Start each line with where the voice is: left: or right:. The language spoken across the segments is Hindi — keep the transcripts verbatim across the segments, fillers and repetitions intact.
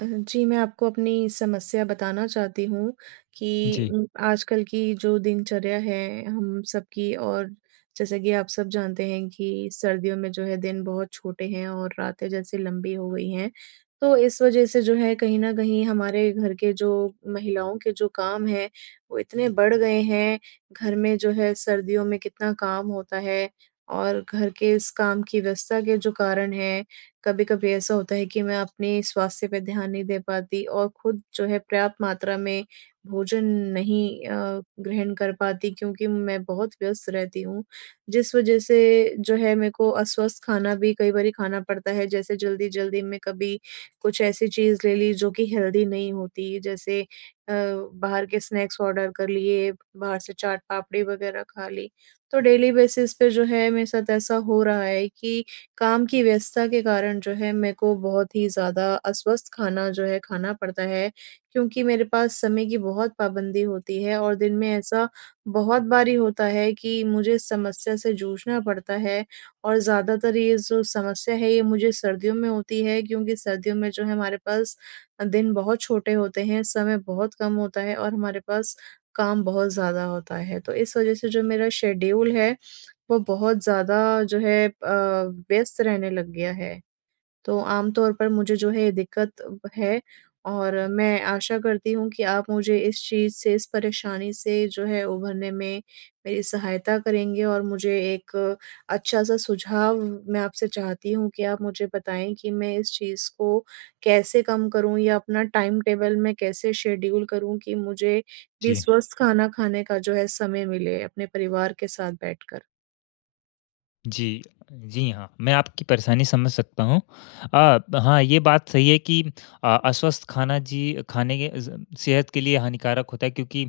right: अ, जी मैं आपको अपनी समस्या बताना चाहती हूँ कि
left: जी।
right: उम, आजकल की जो दिनचर्या है हम सब की और जैसा कि आप सब जानते हैं कि सर्दियों में जो है दिन बहुत छोटे हैं और रातें जैसे लंबी हो गई हैं तो इस वज़ह से जो है कहीं न कहीं हमारे घर के जो महिलाओं के जो काम हैं वो इतने बढ़ गए हैं। घर में जो है सर्दियों में कितना काम होता है और घर के इस काम की व्यस्तता के जो कारण है, कभी-कभी ऐसा होता है कि मैं अपने स्वास्थ्य पे ध्यान नहीं दे पाती और खुद जो है पर्याप्त मात्रा में भोजन नहीं अ, ग्रहण कर पाती क्योंकि मैं बहुत व्यस्त रहती हूँ। जिस वज़ह से जो है मेरे को अस्वस्थ खाना भी कई बारी खाना पड़ता है। जैसे जल्दी-जल्दी मैं कभी कुछ ऐसी चीज़ ले ली जो कि हेल्दी नहीं होती। जैसे अ, बाहर के स्नैक्स ऑर्डर कर लिए, बाहर से चाट पापड़ी वग़ैरह खा ली। तो डेली बेसिस पे जो है मेरे साथ ऐसा हो रहा है कि काम की व्यस्तता के कारण जो है मेरे को बहुत ही ज़्यादा अस्वस्थ खाना जो है खाना पड़ता है। क्योंकि मेरे पास समय की बहुत पाबंदी होती है और दिन में ऐसा बहुत बारी होता है कि मुझे समस्या से जूझना पड़ता है। और ज़्यादातर ये जो समस्या है ये मुझे सर्दियों में होती है। क्योंकि सर्दियों में जो है हमारे अ, पास दिन बहुत छोटे होते हैं समय बहुत कम होता है और हमारे पास काम बहुत ज़्यादा होता है। तो इस वज़ह से जो मेरा शेड्यूल है वो बहुत ज़्यादा जो है अ, व्यस्त रहने लग गया है। तो आम तौर पर मुझे जो है दिक्कत है और मैं आशा करती हूँ कि आप मुझे इस चीज़ से, इस परेशानी से जो है उभरने में मेरी सहायता करेंगे। और मुझे एक अच्छा-सा सुझाव मैं आपसे चाहती हूँ कि आप मुझे बताएँ कि मैं इस चीज़ को कैसे कम करूँ? या अपना टाइम टेबल मैं कैसे शेड्यूल करूँ कि मुझे भी
left: जी।
right: स्वस्थ खाना खाने का जो है समय मिले, अपने परिवार के साथ बैठकर?
left: जी, जी हाँ। मैं आपकी परेशानी समझ सकता हूँ। अ, ब हाँ ये बात सही है कि अ, अस्वस्थ खाना जी, खाने के अ, ज़ सेहत के लिए हानिकारक होता है क्योंकि,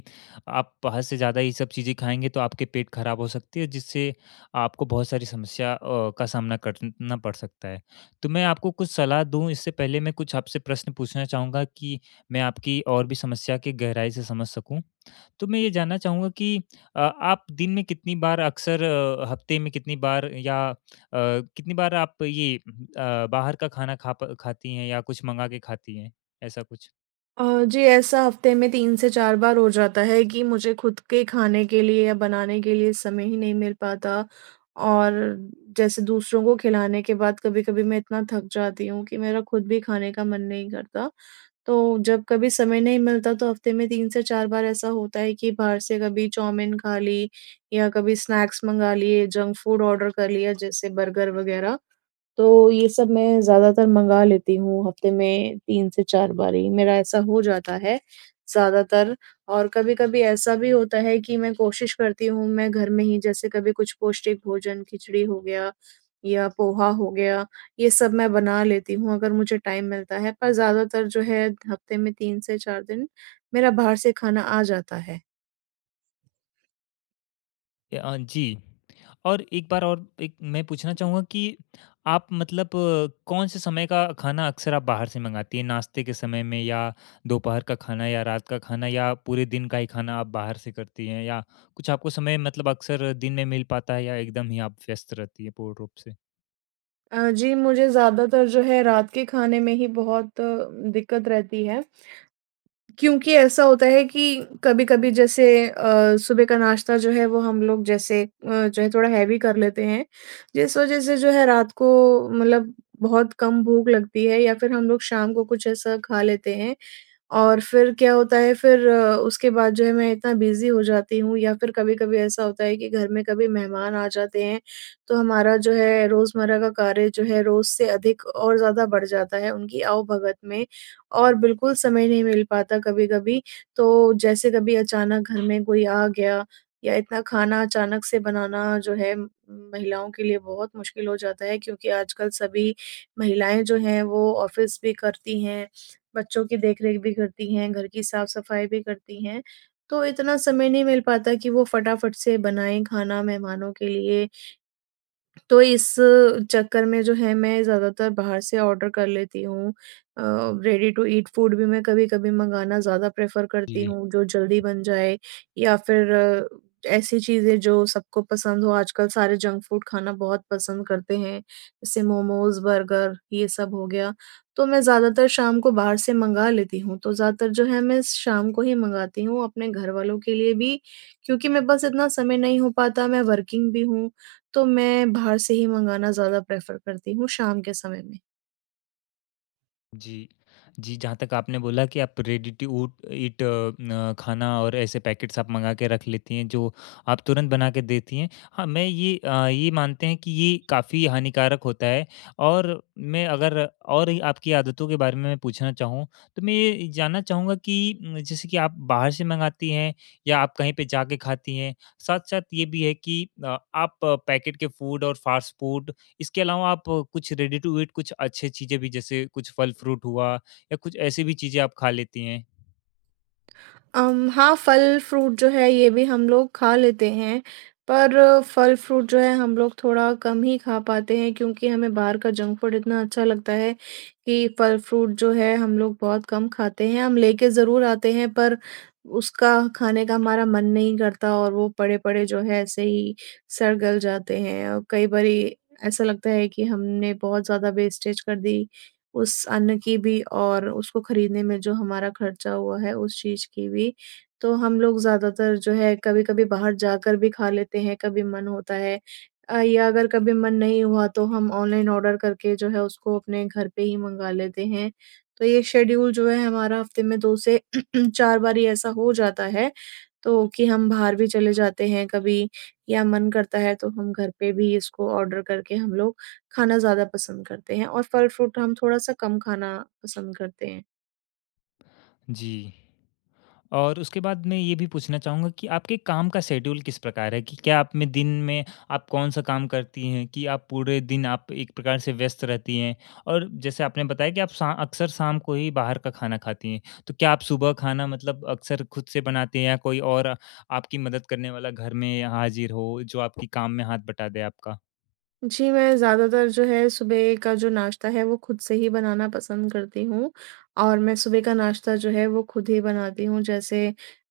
left: आप बाहर से ज़्यादा ये सब चीज़ें खाएँगे तो आपके पेट खराब हो सकती है, जिससे आपको बहुत सारी समस्या अ, का सामना करना पड़ सकता है। तो मैं आपको कुछ सलाह दूँ इससे पहले मैं कुछ आपसे प्रश्न पूछना चाहूँगा कि मैं आपकी और भी समस्या की गहराई से समझ सकूँ। तो मैं ये जानना चाहूँगा कि अ, आप दिन में कितनी बार अक्सर अ, हफ्ते में कितनी बार या अ, कितनी बार आप ये हुँ, हुँ अ, बाहर का खाना खा प खाती हैं या कुछ मँगा के खाती हैं, ऐसा कुछ?
right: अ, जी, ऐसा हफ्ते में तीन से चार बार हो जाता है कि मुझे खुद के खाने के लिए या बनाने के लिए समय ही नहीं मिल पाता, और जैसे दूसरों को खिलाने के बाद कभी-कभी मैं इतना थक जाती हूँ कि मेरा खुद भी खाने का मन नहीं करता। तो जब कभी समय नहीं मिलता तो हफ्ते में तीन से चार बार ऐसा होता है कि बाहर से कभी चाऊमीन खा ली, या कभी स्नैक्स मँगा लिए जंक-फ़ूड ऑर्डर कर लिया जैसे बर्गर वगैरह। तो ये सब मैं ज़्यादातर मँगा लेती हूँ हफ्ते में तीन से चार बारी। मेरा ऐसा हो जाता है ज़्यादातर और कभी-कभी ऐसा भी होता है कि मैं कोशिश करती हूँ मैं घर में ही जैसे कभी कुछ पौष्टिक भोजन खिचड़ी हो गया, या पोहा हो गया, ये सब मैं बना लेती हूँ अगर मुझे टाइम मिलता है। पर ज़्यादातर जो है हफ्ते में तीन से चार दिन, मेरा बाहर से खाना आ जाता है।
left: ए, अ, जी। और एक बार और एक मैं पूछना चाहुँगा कि आप मतलब कौन से समय का खाना अक्सर आप बाहर से मँगाती हैं? नाश्ते के समय में या दोपहर का खाना या रात का खाना या पूरे दिन का ही खाना आप बाहर से करती हैं या कुछ आपको समय मतलब अक्सर दिन में मिल पाता है या एकदम ही आप व्यस्त रहती है पूर्ण रूप से?
right: अ, जी, मुझे ज़्यादातर जो है रात के खाने में ही बहुत दिक्कत रहती है। क्योंकि ऐसा होता है कि कभी-कभी जैसे अ, सुबह का नाश्ता जो है वो हम लोग जैसे अ, जो है थोड़ा हैवी कर लेते हैं, जिस वजह से जो है रात को मतलब बहुत कम भूख लगती है या फिर हम लोग शाम को कुछ ऐसा खा लेते हैं, और फिर क्या होता है फिर उसके बाद जो है मैं इतना बिज़ी हो जाती हूँ या फिर कभी-कभी ऐसा होता है कि घर में कभी मेहमान आ जाते हैं, तो हमारा जो है रोज़मर्रा का कार्य जो है रोज़ से अधिक और ज़्यादा बढ़ जाता है उनकी आओ-भगत में, और बिल्कुल समय नहीं मिल पाता कभी-कभी। तो जैसे कभी अचानक घर में कोई आ गया, या इतना खाना अचानक से बनाना जो है उम्म, महिलाओं के लिए बहुत मुश्किल हो जाता है क्योंकि आजकल सभी महिलाएँ जो हैं वो ऑफिस भी करती हैं, बच्चों की देख-रेख भी करती हैं, घर की साफ-सफाई भी करती हैं, तो इतना समय नहीं मिल पाता कि वो फटाफट से बनाएँ खाना मेहमानों के लिए। तो इस चक्कर में जो है मैं ज़्यादातर बाहर से ऑर्डर कर लेती हूँ अ, रेडी टू ईट फूड भी मैं कभी-कभी मँगाना ज़्यादा प्रेफर करती
left: जी।
right: हूँ जो जल्दी बन जाए या फिर ऐसी चीज़ें जो सबको पसंद हो आजकल सारे जंक फूड खाना बहुत पसंद करते हैं। जैसे मोमोज़, बर्गर ये सब हो गया, तो मैं ज़्यादातर शाम को बाहर से मँगा लेती हूँ तो ज़्यादातर जो है मैं शाम को ही मँगाती हूँ अपने घरवालों के लिए भी, क्योंकि मेरे पास इतना समय नहीं हो पाता मैं वर्किंग भी हूँ, तो मैं बाहर से ही मँगाना ज़्यादा प्रेफर करती हूँ शाम के समय में।
left: जी। जी, जहाँ तक आपने बोला कि आप रेडी टू उट ईट अ, न खाना और ऐसे पैकेट्स आप मँगा के रख लेती हैं जो आप तुरंत बना के देती हैं। हाँ, मैं ये अ, यही मानते हैं कि ये काफ़ी हानिकारक होता है और मैं अगर, और आपकी आदतों के बारे में पूछना चाहूँ। तो मैं ये जानना चाहूँगा कि जैसे कि आप बाहर से मँगाती हैं या आप कहीं पे जाके खाती हैं? साथ-साथ ये भी है कि अ, आप पैकेट के फूड और फास्ट फूड इसके अलावा आप कुछ रेडी टू ईट कुछ अच्छी चीज़ें भी, जैसे कुछ फल फ्रूट हुआ या कुछ ऐसी भी चीज़ें आप खा लेती हैं?
right: अम हाँ, फल फ्रूट जो है, ये भी हम लोग खा लेते हैं। पर फल फ्रूट जो है हम लोग थोड़ा कम ही खा पाते हैं क्योंकि हमें बाहर का जंक फूड इतना अच्छा लगता है कि फल फ्रूट जो है हम लोग बहुत कम खाते हैं। हम लेके ज़रूर आते हैं पर उसका खाने का हमारा मन नहीं करता और वो पड़े-पड़े जो है ऐसे ही सड़-गल जाते हैं और कई बारी ऐसा लगता है कि हमने बहुत ज़्यादा वेस्टेज कर दी उस अन्न की भी और उसको खरीदने में जो हमारा खर्चा हुआ है उस चीज़ की भी। तो हम लोग ज़्यादातर जो है कभी-कभी बाहर जाकर भी खा लेते हैं, कभी मन होता है अ, या अगर कभी मन नहीं हुआ तो हम ऑनलाइन ऑर्डर करके जो है उसको अपने घर पे ही मँगा लेते हैं। तो ये शेड्यूल जो है हमारा हफ़्ते में दो से चार बार ही ऐसा हो जाता है। तो कि हम बाहर भी चले जाते हैं कभी या मन करता है तो हम घर पे भी इसको ऑर्डर करके हम लोग खाना ज़्यादा पसंद करते हैं और फल फ्रूट हम थोड़ा-सा कम खाना पसंद करते हैं।
left: जी। और उसके बाद मैं ये भी पूछना चाहूँगा कि आपके काम का शेड्यूल किस प्रकार है? कि क्या आप दिन में आप कौन-सा काम करती हैं कि आप पूरे दिन आप एक प्रकार से व्यस्त रहती हैं? और जैसे आपने बताया कि आप शा अक्सर शाम को ही बाहर का खाना खाती हैं। तो क्या आप सुबह खाना मतलब अक्सर खुद से बनाती हैं? या कोई और आपकी मदद करने वाला घर में हाज़िर हो जो आपकी काम में हाथ बटा दे आपका?
right: जी मैं ज़्यादातर जो है सुबह का जो नाश्ता है वो खुद से ही बनाना पसंद करती हूँ और मैं सुबह का नाश्ता जो है वो खुद ही बनाती हूँ। जैसे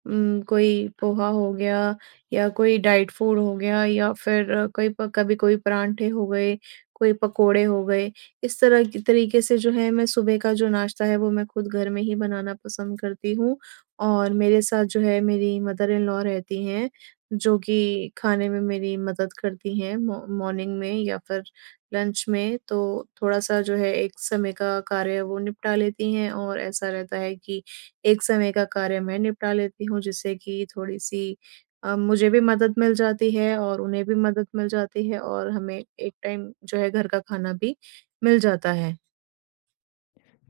right: उम्म, कोई पोहा हो गया या कोई डाइट फूड हो गया या फिर कई प कभी कोई परांठे हो गए, कोई पकोड़े हो गए। इस तरह की तरीके से जो है मैं सुबह का जो नाश्ता है वो मैं खुद घर में ही बनाना पसंद करती हूँ। और मेरे साथ जो है मेरी मदर इन लॉ रहती हैं जो कि खाने में मेरी मदद करती हैं मॉ मॉर्निंग में या फिर लंच में। तो थोड़ा-सा जो है एक समय का कार्य वो निपटा लेती हैं और ऐसा रहता है कि एक समय का कार्य मैं निपटा लेती हूँ। जिससे की थोड़ी-सी अ, मुझे भी मदद मिल जाती है और उन्हें भी मदद मिल जाती है। और हमें एक टाइम जो है घर का खाना भी मिल जाता है।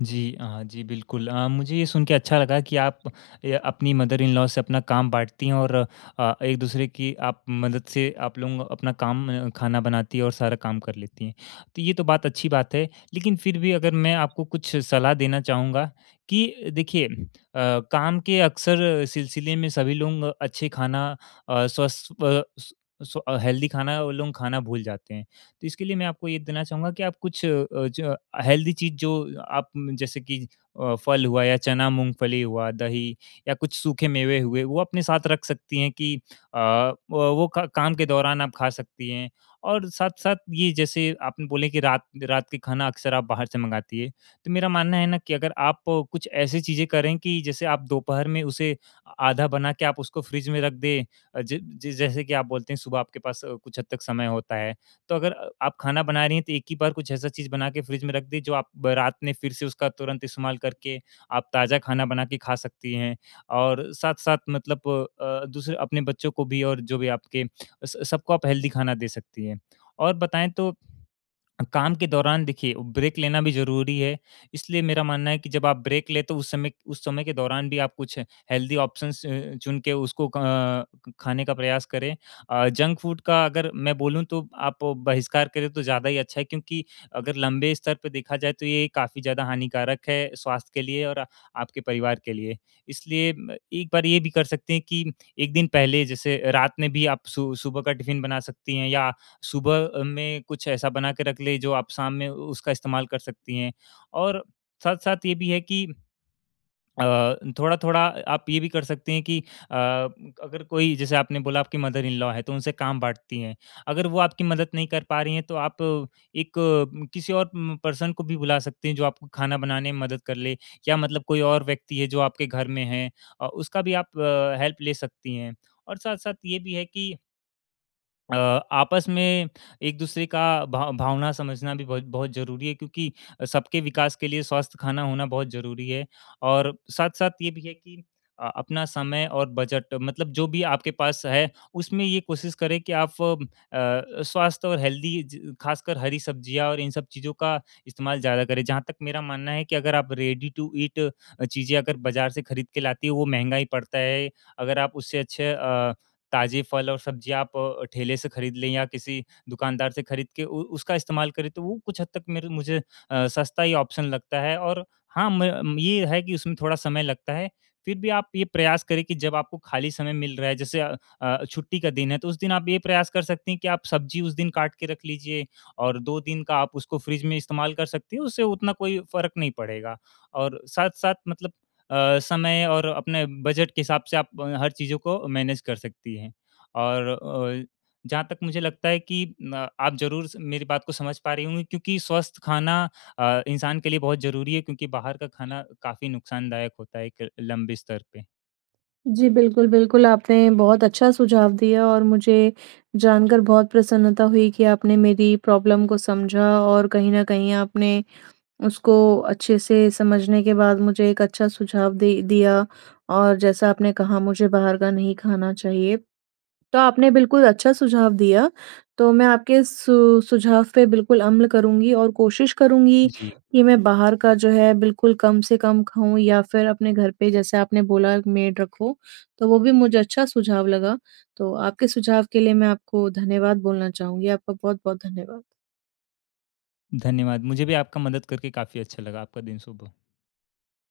left: जी अ, जी बिल्कुल अ, मुझे ये सुनके अच्छा लगा कि आप अ अपनी मदर इन लॉ से अपना काम बाँटती है और अ, एक-दूसरे की आप मदद से आप लोग अपना काम खाना बनाती हैं और सारा काम कर लेती हैं। तो ये तो बात अच्छी बात है, लेकिन फ़िर भी अगर मैं आपको कुछ सलाह देना चाहूँगा कि देखिए अ, काम के अक्सर सिलसिले में सभी लोग अच्छे खाना अ, स्वस्थ अ, स्वस अ सु स्व हेल्थी खाना वो लोग खाना भूल जाते हैं। तो इसके लिए मैं आपको ये देना चाहूँगा कि, आप कुछ अ ज हेल्थी चीज़ जो आप जैसे कि अ, फल हुआ या चना, मूंगफली हुआ, दही या कुछ सूखे मेवे हुए वो अपने साथ रख सकती हैं कि अ, व वो क काम के दौरान आप खा सकती हैं। और साथ-साथ ये जैसे आपने बोले कि रात रात का खाना अक्सर आप बाहर से मँगाती है। तो मेरा मानना है ना कि अगर आप कुछ ऐसी चीज़ें करें कि जैसे आप दोपहर में उसे, आधा बना के आप उसको फ्रिज में रख दें अ ज जिस जैसे कि आप बोलते हैं सुबह आपके पास कुछ हद तक समय होता है। तो अगर आप खाना बना रही हैं तो एक ही बार कुछ ऐसा चीज़ बना के फ्रिज में रख दें जो आप रात में फ़िर से उसका तुरंत इस्तेमाल करके आप ताज़ा खाना बना के खा सकती हैं। और साथ-साथ मतलब अ, अ, दूसरे अपने बच्चों को भी और जो भी आपके स स सबको आप हेल्थी खाना दे सकती हैं। और बताएँ तो, काम के दौरान देखिए ब्रेक लेना भी ज़रूरी है, इसलिए मेरा मानना है कि जब आप ब्रेक ले तो उस समय उस समय के दौरान भी आप कुछ हेल्थी ऑप्शंस अ, चुन के उसको अ, खाने का प्रयास करें। अ, जंक फूड का अगर मैं बोलूँ तो आप बहिष्कार करें तो ज़्यादा ही अच्छा है, क्योंकि अगर लंबे स्तर पर देखा जाए तो ये काफ़ी ज़्यादा हानिकारक है स्वास्थ्य के लिए और आ आपके परिवार के लिए। इसलिए म एक बार ये भी कर सकते हैं कि एक दिन पहले जैसे रात में भी आप सु सुबह का टिफिन बना सकती हैं या सुबह अ, में कुछ ऐसा बना के रख लें जो आप शाम में उसका इस्तेमाल कर सकती हैं और साथ-साथ ये भी है कि अ, थोड़ा-थोड़ा आप ये भी कर सकते हैं कि अ, अगर कोई जैसे आपने बोला आपकी मदर इन लॉ है तो उनसे काम बाँटती हैं। अगर वो आपकी मदद नहीं कर पा रही हैं तो आप एक किसी और म पर्सन को भी बुला सकती हैं, जो आपको खाना बनाने में मदद कर ले या मतलब कोई और व्यक्ति है जो आपके घर में है अ, उसका भी आप अ, हेल्प ले सकती हैं। और साथ-साथ ये भी है कि अ, आपस में एक दूसरे का भाव भावना समझना भी बहुत बहुत ज़रूरी है क्योंकि सबके विकास के लिए स्वस्थ खाना होना बहुत ज़रूरी है। और साथ-साथ ये भी है कि अ, अपना समय और बजट मतलब जो भी आपके पास है उसमें ये कोशिश करें कि आप फ़ अ, स्वास्थ्य और हेल्दी ज खासकर हरी-सब्जियाँ और इन सब चीज़ों का इस्तेमाल ज़्यादा करें। जहाँ तक मेरा मानना है कि अगर आप रेडी टू ईट चीज़ें अगर बाजार से खरीद के लातें है वो महँगा ही पड़ता है। अगर आप उससे अच्छे अ, ताज़े फल और सब्ज़ी आप ठेले से खरीद लें या किसी दुकानदार से खरीद के उ उसका इस्तेमाल करें तो वो कुछ हद तक मेरे मुझे अ, सस्ता ही ऑप्शन लगता है। और हाँ, मय ये है कि उसमें थोड़ा समय लगता है। फिर भी आप ये प्रयास करें कि जब आपको खाली समय मिल रहा है जैसे अ अ, छुट्टी का दिन है तो उस दिन आप ये प्रयास कर सकती हैं कि आप सब्जी उस दिन काट के रख लीजिए और दो दिन का आप उसको फ़्रिज में इस्तेमाल कर सकती हैं, उससे उतना कोई फ़र्क नहीं पड़ेगा। और साथ-साथ मतलब अ, समय और अपने बजट के हिसाब से आप अ, हर चीज़ों को मैनेज कर सकती हैं। और अ, जहाँ तक मुझे लगता है कि अ, आप ज़रूर स मेरी बात को समझ पा रही होंगी क्योंकि स्वस्थ खाना अ, इंसान के लिए बहुत ज़रूरी है। क्योंकि बाहर का खाना काफ़ी नुकसानदायक होता है एक लंबे स्तर पे।
right: जी, बिल्कुल-बिल्कुल। आपने बहुत अच्छा सुझाव दिया और मुझे जानकर बहुत प्रसन्नता हुई कि आपने मेरी प्रॉब्लम को समझा और कहीं न कहीं आपने उसको अच्छे से समझने के बाद मुझे एक अच्छा सुझाव दे दिया। और जैसा आपने कहा मुझे बाहर का नहीं खाना चाहिए तो आपने बिल्कुल अच्छा सुझाव दिया। तो मैं आपके सु सुझाव पे बिल्कुल अम्ल करुँगी और कोशिश करुँगी
left: जी।
right: कि मैं बाहर का जो है बिल्कुल कम से कम खाऊँ या फिर अपने घर पे जैसे आपने बोला मेड रखो, तो वो भी मुझे अच्छा सुझाव लगा। तो आपके सुझाव के लिए मैं आपको धन्यवाद बोलना चाहूँगी। आपका बहुत-बहुत धन्यवाद।
left: धन्यवाद। मुझे भी आपका मदद करके काफ़ी अच्छा लगा। आपका दिन शुभ हो।